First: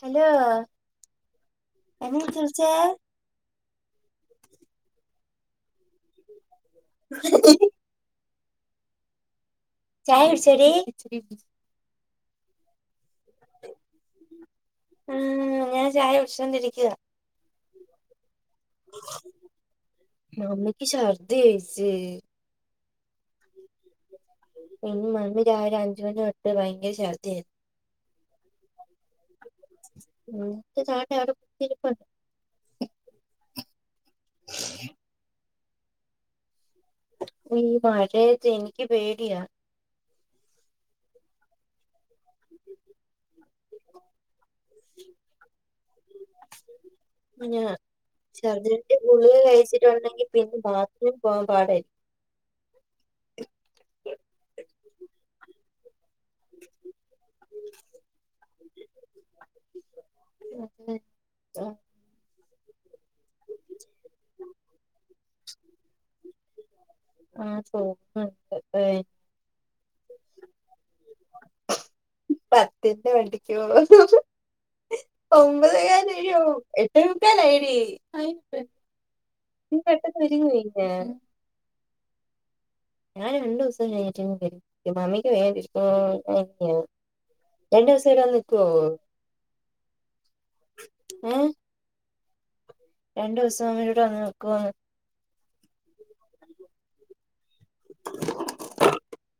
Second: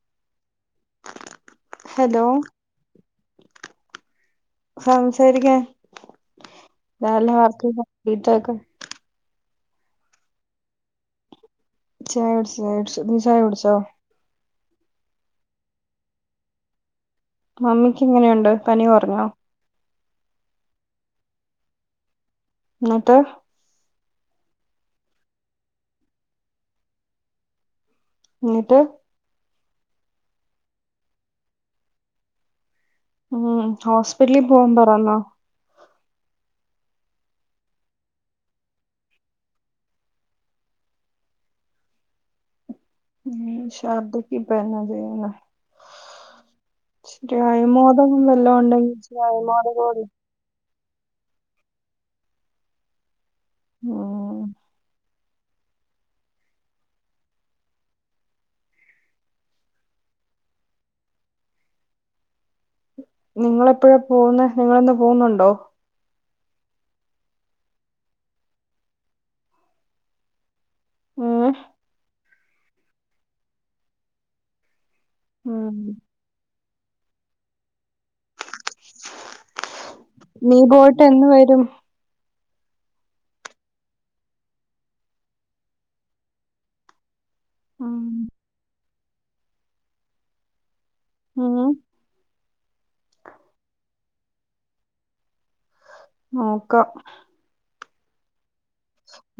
Hello hello [unintelligible] തെരക്ക അല്ല വർക്കെയ്യ [unintelligible] ചായൊട്ച്ചൊടി ചായുട് ച്ച് ചായുട്ച്ച് നീ ചായോട് ച്ചോ ഉം ഞാൻ ചായ കുടിച്ചോണ്ടിരിക്ക മമ്മിക്ക് എങ്ങനെയുണ്ട് പനി കൊർഞ്ഞോ ശർദിയേച്ചി ന്നട്ട് ഇന്ന് മന്ന് രാവിലെ അഞ്ച മണിയൊട്ട് ഭയങ്കര ശഛർധിയായിരുന്നു എന്നിട്ട് എന്നട്ട് [unintelligible] കുത്തിരിപ്പാണ് ഉം ഹോസ് പിറ്റലി പോവാം പറ ന്ന ഈ മഴയത്തേച്ച് എനിക്ക് പേടിയാ ഉം ശർദക്ക് ഇപ്പെന്നാ ചെയ്യാന്നാ ച്ചിരി പിന്നെ അയമോദകം വല്ലൊ ഒണ്ടെങ്കി ഛർദിയുടെ ച്ചിരി അയമോദകം വ മില് പോവാൻ പാടെ മ് [unintelligible] ആഹ് നിങ്ങളെപ്പഴാ പോവുന്നെ നിങ്ങളിന്ന് പോവുന്നുണ്ടോ ആഹ് ചോപ്പാ എട്ത്തതെയ് മ്ഹ് പത്തിന്റെ വണ്ടിക്ക്യോ ഉം ഒമ്പതേക്കാല് [unintelligible] എട്ടേ മുക്കലായടീ നീ പോയിട്ട് എന്ന് വരും ഞാന് രണ്ടൂസം കഴിഞ്ഞിട്ടിങ്ങ് വരും മമ്മിക്ക് [unintelligible] ഉം രണ്ടോസം ഇവിടെ വന്ന് നിക്കോ മ്ഹ് രണ്ടോസം മമ്മിടെ കൂടെ വന്ന് നിക്കോന്ന് നോക്കാ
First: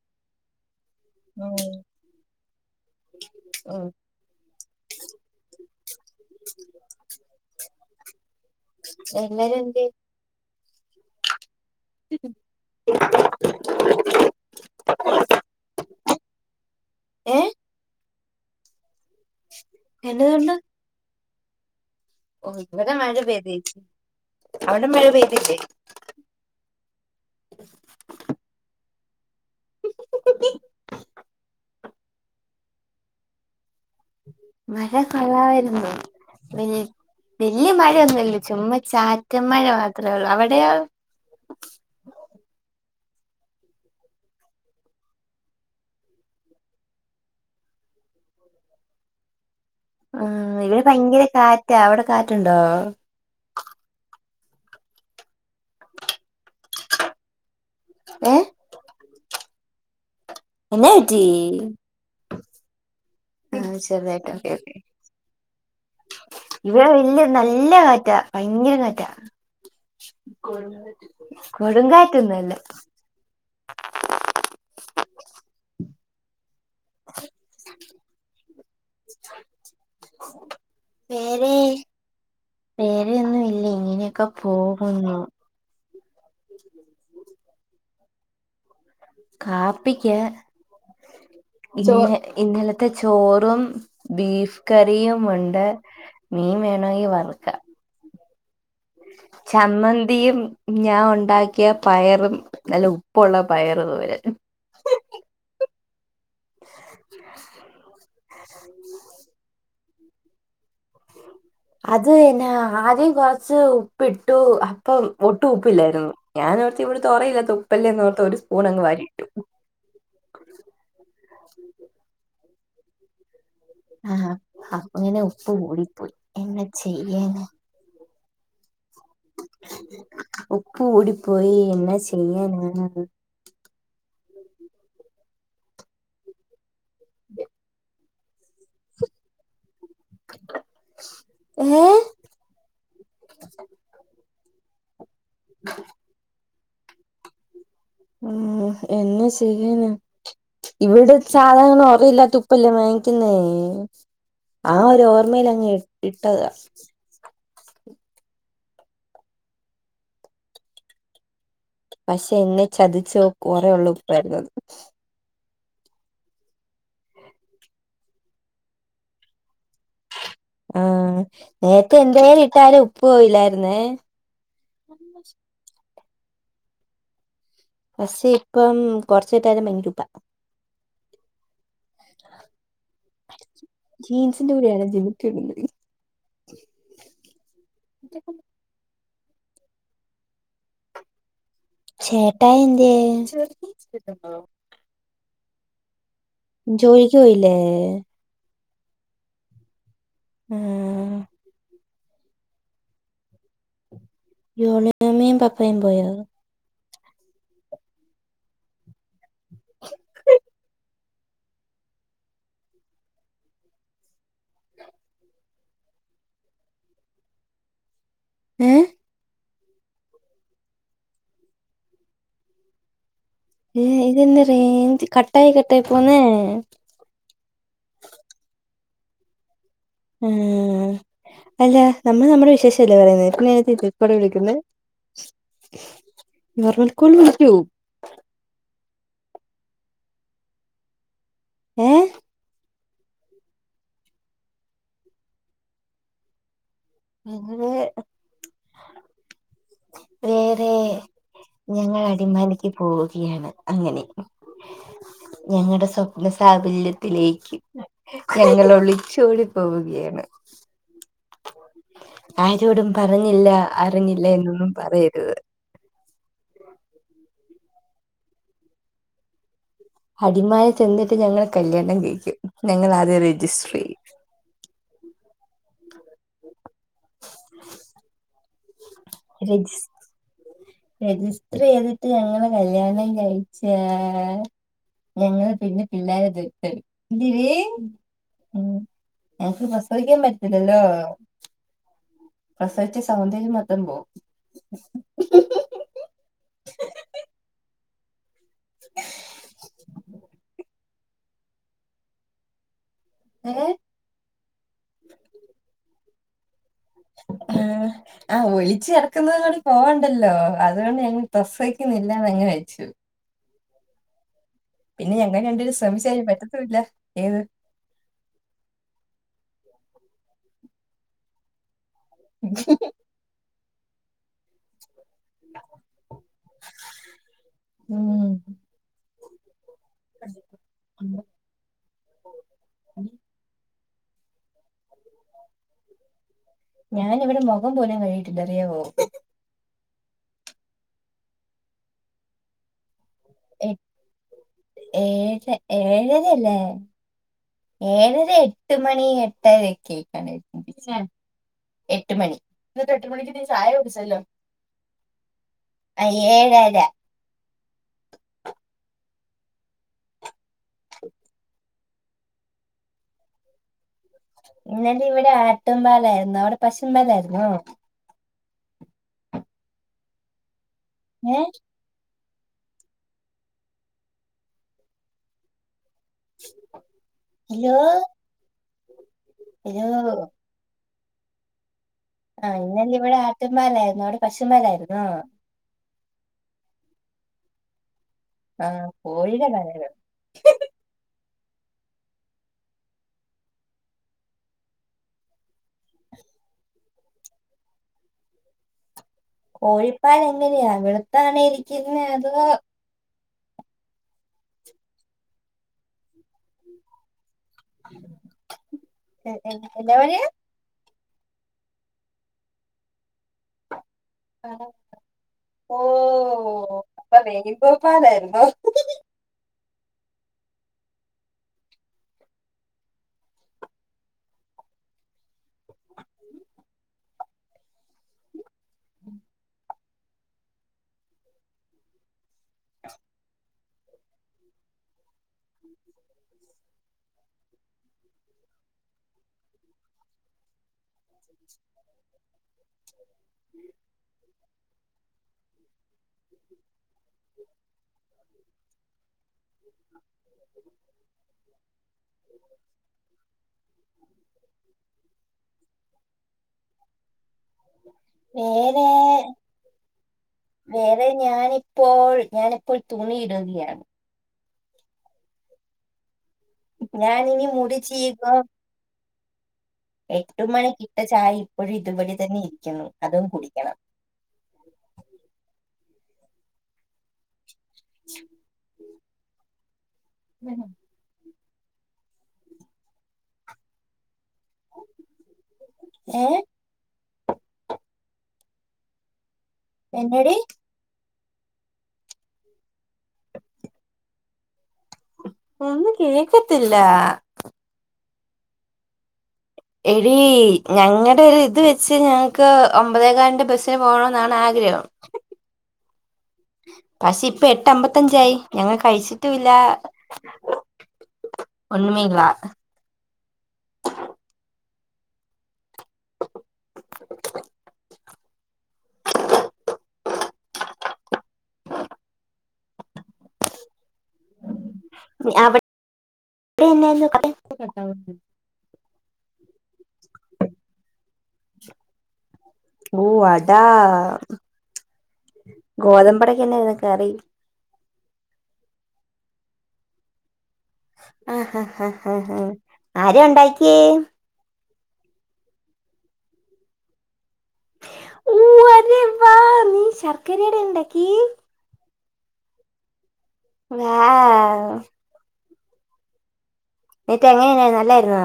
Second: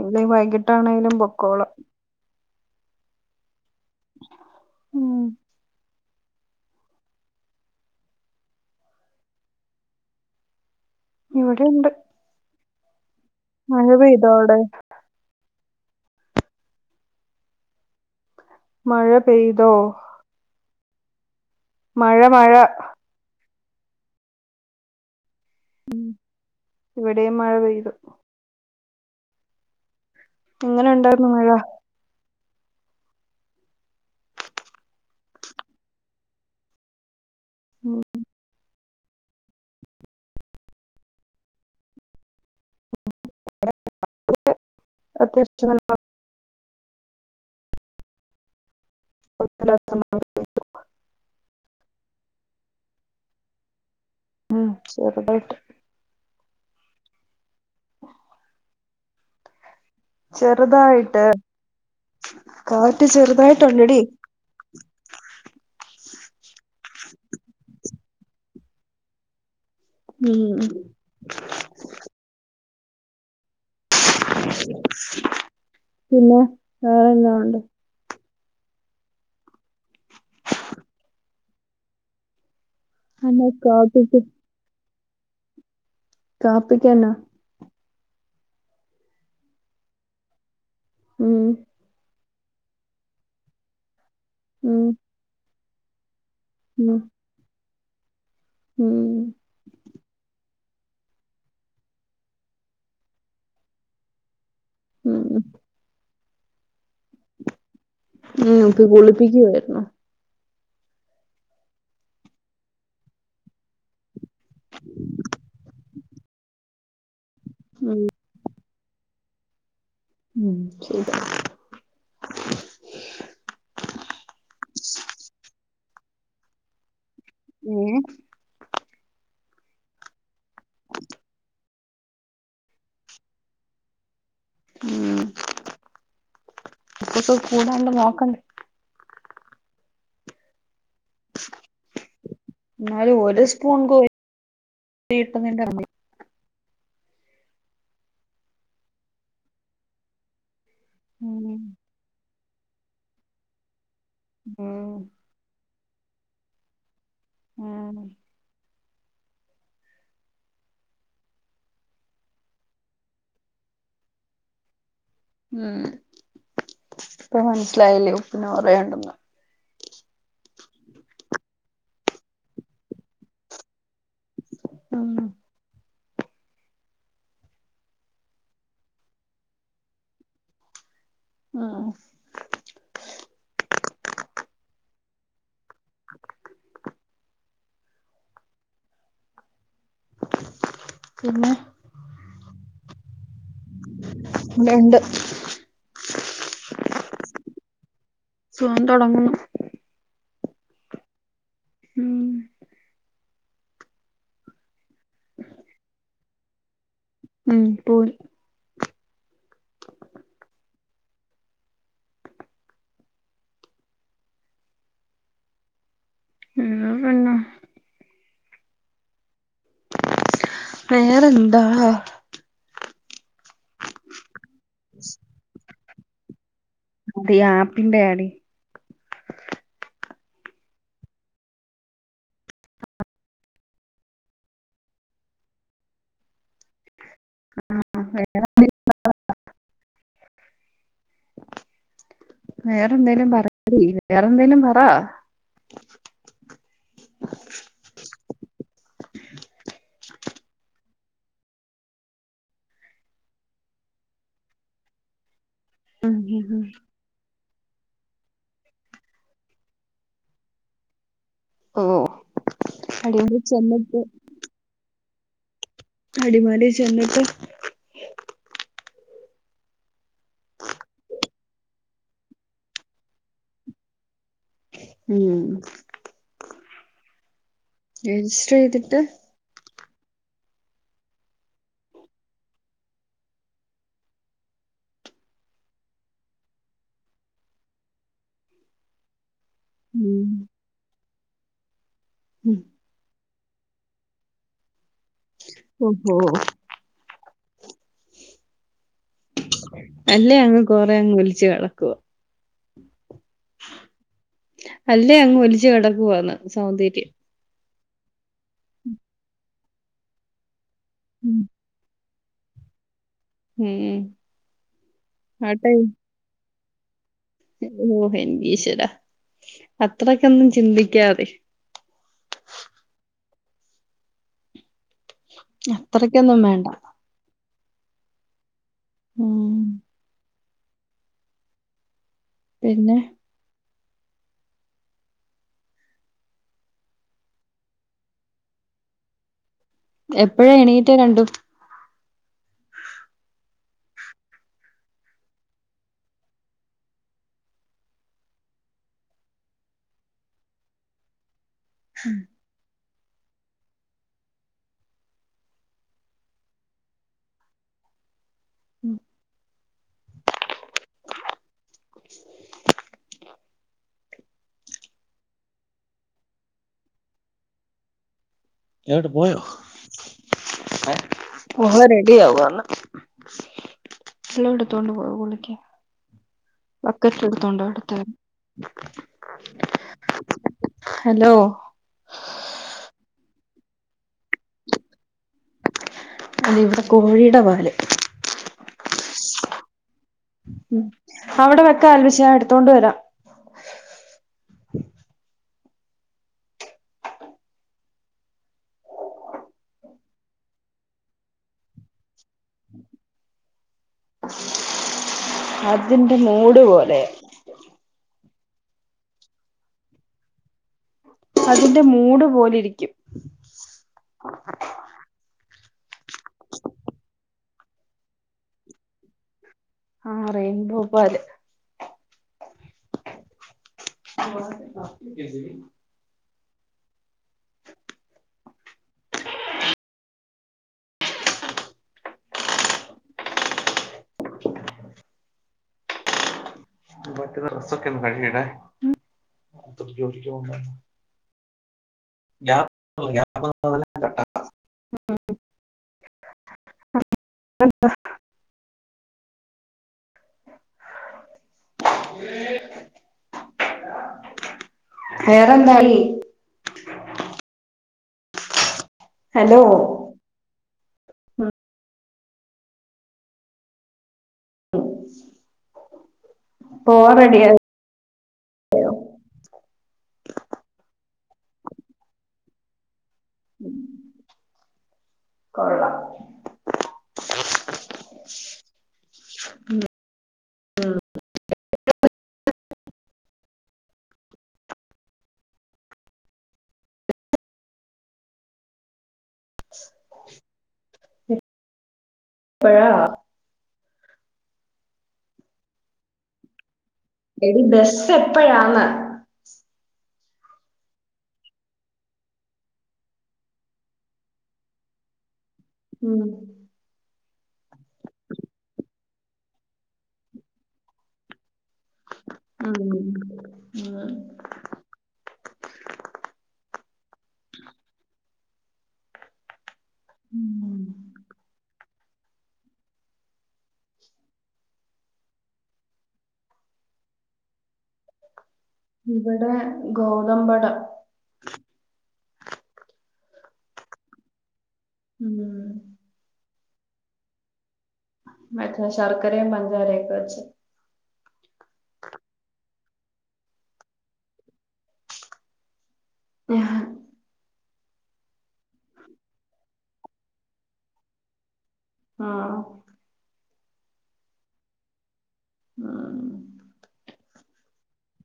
ഇന്നെ വൈകി ട്ടാണെങ്കിലും പൊക്കോളാ ഉം ഉം ഉം എല്ലരും എന്തേ ഇവട് ടെണ്ട് മഴ പെയ്തൊ അവടെ ഏഹ് മഴ പെയ്തോ എന്നതുകൊണ്ട് മഴ മഴ ഓ ഇത് വരെ മഴ പെയ്തിൻ അവിടെ മഴ പെയ്തില്ലെ മ് ഇവിടേം മഴ പെയ്തു എങ്ങനെ ഇണ്ടായിര്ന്നു മഴ മഴ കൊള്ളാമായിര്ന്നു പിന്നെ വെല്യേ ഉം, മഴയൊന്നുല്ല ചുമ്മ ചാറ്റ മഴ മാത്രേ ഉള്ളൂ അവടെയോ [unintelligible] അത്യാവശ്യം നല്ല കുഴപ്പമില്ലാത്ത മഴ. ആ ഇവെടെ ഭയങ്കര കാറ്റാ അവടെ കാറ്റ്ണ്ടോ മ് ചെർതായ്ട്ട് ഏ എന്നാ ചെറുതായിട്ട് കാ ഏഹ് ചെറുതായിട്ടൊക്കെ ഇവിടെ ഇല്ല നല്ല കാറ്റാ ഭയങ്കര കാറ്റാ ഉം കൊടുങ്കാറ്റൊന്നുല്ല വേറെന്താ ഉണ്ട് വേറെ വേറെ ഒന്നും ഇല്ല ഇങ്ങനെയൊക്കെ [unintelligible] [unintelligible] കാപ്പിക്കെന്നാ കാപ്പിക്ക ഉം ജോ ഇന്നലത്തെ ചോറും ബീഫ് ഉം കറിയും ഉണ്ട് ഉ മീൻ ഉം വേണോങ്കി വർക്കാം ഉം ചമ്മന്തിയും ഞാൻ ഉണ്ടാക്കിയ പയറും നല്ല ഉപ്പുള്ള പയറ തോരനും ഉം ഉ ഉം ഉപ്പി കുളിപ്പിക്കുവായിരുന്നോ അത് എന്നെ ആദ്യം കുറച്ച് ഉപ്പി ട്ടു അപ്പം ഒട്ടും ഉപ്പില്ലായിരുന്നു ഞാൻ നേരത്തെ ഇവിടെ തോരൻ ഇല്ലാത്തോ ഉപ്പല്ലേന്ന് ഓർത്തു ഒരു സ്പൂൺ അങ്ങ് വാരി ഇട്ടു ഉം ആഹ് അപ്പ് ഇങ്ങനെ ഉപ്പ് കൂടിപ്പോയി എന്നെ ചെയ്യ് ഏഹ് ഉപ്പ് കൂടി പോയി എന്നാ ചെയ്യനാണ് അത് ഉം ഉപ്പൊക്കെ കൂടാണ്ട് നോക്ക ഏ എന്നല് ഒരു സ്പൂൺ കോഴ ഇട്ടന്നീ ഇറങ്ങ ഉ എന്നെ ചെയ്യാന ഇവിടെ ഉം സാധാരണ ഉറയില്ലാത്ത ഉപ്പല്ലേ വാങ്ങിക്കുന്നേ ആ ഉം ഒരു ഓർമ്മൽങ്ങ ഇട്ടത മ് പക്ഷെ എന്നെ ചതിച്ച കൊറെേള്ള ഉപ്പായിരുന്നുത് ഉം ഇപ്പ മനസിലായില്ലേ ഉപ്പിനും പറയണ്ടെന്ന് ആഹ നേരത്തെ എന്തായാലും ഇട്ടാലും ഉപ്പ് പോയില്ലായിരുന്നേ ഉം പക്ഷെ ഇപ്പം കൊറച്ചിട്ടാലും ഭയങ്കര ഉപ്പാ ആ ജീൻസിന്റെ കൂടെ ആരാ ജിമുക്ക ഇടുന്നത് ഇതെപ്പം പിന്നെ ചേട്ടായി എന്തിയേ ഇവിടൊണ്ട് ജോലിക്ക് പോയില്ലേ പോകാൻ തുടങ്ങുന്നു ഉം ഉം [unintelligible] മമ്മിയും പപ്പയും പോയോ ഉം പോയി എന്നാ പിന്നെ ഉം വേറെന്താ ഏ ഇതന്താ റേഞ്ച് കട്ടായി കട്ട് ട്ടായി പോന്നെ അത് ഈ ആപ്പിന്റെ ആടി ഉ അല്ല നമ്മൾ നമ്മുടെ വിശേഷല്ലേ പറയുന്നത് [unintelligible] വിളിക്കുന്നെ നോർമൽ കോൾ വിളിക്കു ഏ വേറെ എന്തേലും പറയടി വേറെന്തേലും പറ എങ്ങനെ വേറെ ഞങ്ങൾ അടിമാലിക്ക് പോവുകയാണ് അങ്ങനെ ഞങ്ങടെ ഉം സ്വപ്ന ഉം ഉം സാബല്യത്തിലേക്ക് ഞങ്ങൾ ഒളിച്ചോടി പോവുകയാണ് ഓ ആരോടും അടിമാലി പറഞ്ഞില്ല ചെന്നിട്ട് അറിഞ്ഞില്ല എന്നൊന്നും പറയല്ല് അതെ അടിമാലി ചെന്നിട്ട് അടിമാലി ചെന്നിട്ട് ഞങ്ങൾ കല്യാണം കഴി ക്കും ഞങ്ങൾ ആദ്യം രജിസ്റ്റർ ചെയ്യും ഊം രജിസ്റ്റർ ചെയ്തിട്ട് രജി രജിസ്റ്റർ ചെയ്തിട്ട് ഞങ്ങള് കല്യാണം കഴിച്ചാ ഞങ്ങള് പിന്നെ പിള്ളാരെ ദത്തെടുക്കും [unintelligible] എനക്ക് പ്രസവിക്കാൻ ഉം പറ്റില്ലല്ലോ ഉം പ്രസവിച്ച് സൗന്ദ ര്യം മൊത്തം പോവും ഒഹോ അല്ലേ അങ്ങ് കൊ - അങ്ങ് വിലിച്ച് കെടക്കുവാ ഏഹ് അല്ലേ അങ്ങ് ഒലിച്ചു കെടക്കുവാന്ന് സൗന്ദ- ആ ആ ഒളിച്ച് ഒളിച്ച് നടക്കുന്നത് യെന്ന് - പോ ഉണ്ടല്ലോ അതുകൊണ്ട് ഞങ്ങള് ഉം. പ്രസവിക്കുന്നില്ല അല്ലാതെ അങ്ങ് കഴിച്ചു ഉം പിന്നെ ഞങ്ങൾ ആട്ടെ രണ്ടുപേരും ശ്രമിച്ച ഇത് പറ്റൂ ഇല്ല ഓ എൻ്റെ ഈശ്വര അത്രക്കക്ക്‌ ഒന്നും ചിന്തിക്കാത [inaudible] അത്രക്ക്‌ ഒന്നും വേണ്ട ഉം ഉം പിന്നെ ഞാൻ ഇവിടെ മോഹം പോലും കഴികിട്ടില്ല അറിയാമോ എപ്പോഴാ എണീറ്റേ രണ്ടും ഏഴ് ഏഴരല്ലേ ഏഴര എട്ട് മണി എട്ടര യൊക്കെ യായി എട്ട് മണി ഇന്നെട്ട് എട്ട് മണിക്ക് നീ ചായ കുടിച്ചല്ലോ. അ ഏഴര ഇന്നല ഇവിടെ ആട്ടുംപാലായിരുന്നു അവിടെ പശും പാലായിരുന്നോ? ഏടെ പോയോ [unintelligible] ഏ [unintelligible] എടുത്തോണ്ട് പൊ പൊളിക്ക് ബക്കറ്റ് എടുത്തോണ്ട് ഹലോ ഹലോ [unintelligible] ഹലോ ആ ഇന്നലെ ഇവിടെ ആട്ടുംപാലായിരുന്നു അവിടെ പശുവുംപാലായിരുന്നോ അത് ഇവിടെ കോഴീടെ വാല് ആഹ് കോയീടെ [unintelligible] ഉം. അവിടെ വെക്ക് ആൽബിച്ചാ എടുത്തോണ്ട് വരാം കോഴിപ്പാല് എങ്ങനെയ വെളുത്താണോ ഇരിക്കുന്നെ അതോ അർജൻ മൂട് പോലെ എ എന്നാ [unintelligible] അതിന്റെ മൂട് പോലെ ഇരിക്കും ആ, ഓ ഓ [unintelligible] പോപ്പാലായിരുന്നോ? ആഹ് റയിൻ ബോ പാല്. [unintelligible] [unintelligible] [unintelligible] വേറെന്തായി? ഏഹ് ഹലോ വേറെ ഞാനിപ്പോൾ ഞാനിപ്പോൾ തുണിയിടുകയാണ്. പോവാൻ ഞാൻ ഇനി റെഡിയായി മുടി ചീകാ എട്ട് മണിക്കിട്ട ചായ ഇപ്പോഴും ഇതുപടി തന്നെ ഇരിക്കുന്നു. അതും കുടിക്കണം. കൊളളാം. ഉ ഉം ഏ എന്നടി പ്പഴ ഒന്നും കേക്കത്തില്ല എടി ബസ്സ് എപ്പഴാന്ന് രീ ഞങ്ങളൊരിത് വെച്ച് ഞങ്ങക്ക് ഒമ്പതേകാൽന്റെ ബസ്സ്ന് പോകണംന്നാണ് ആഗ്രഹം ഉം പക്ഷേ ഇപ്പൊ എട്ടേ അംമ്പത്തഞ്ചായി ഞങ്ങൾ കഴിച്ചിട്ടൂല്ല ആ ഉം ആ [inaudible] ഉം [unintelligible] ഇവിടെ ഗോതമ്പട ഓഹ് അതാ [unintelligible] ഉം. കറി ശർക്കരയും പഞ്ചസാരയും വെച്ച് ആ ആ ആരാ ഉണ്ടാക്കിയേ ഹ് വെരി വാ നീ ശർക്കര ആയിട്ടാണ് ഉണ്ടാക്കിയെ ആ വാവു മം ഇങ്ങട്ട് എങ്ങനെ ഉണ്ടായിരുന്നു നല്ലതായിരുന്നു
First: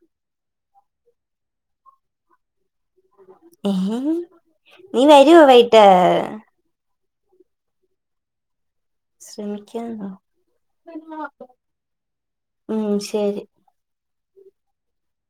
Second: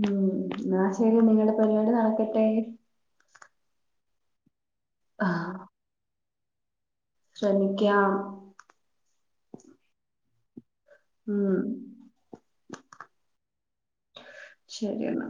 മം എന്നാ ശരി ഇങ്ങളേ പരിപാടി നടക്കട്ടെ എ നീ വരുമോ വൈകിട്ട് ഫ്രണ്ട് ക്യം ശ്രമിക്കാന്നോ ഉം ഹമ് ശെരി ശരി അണ്ണാ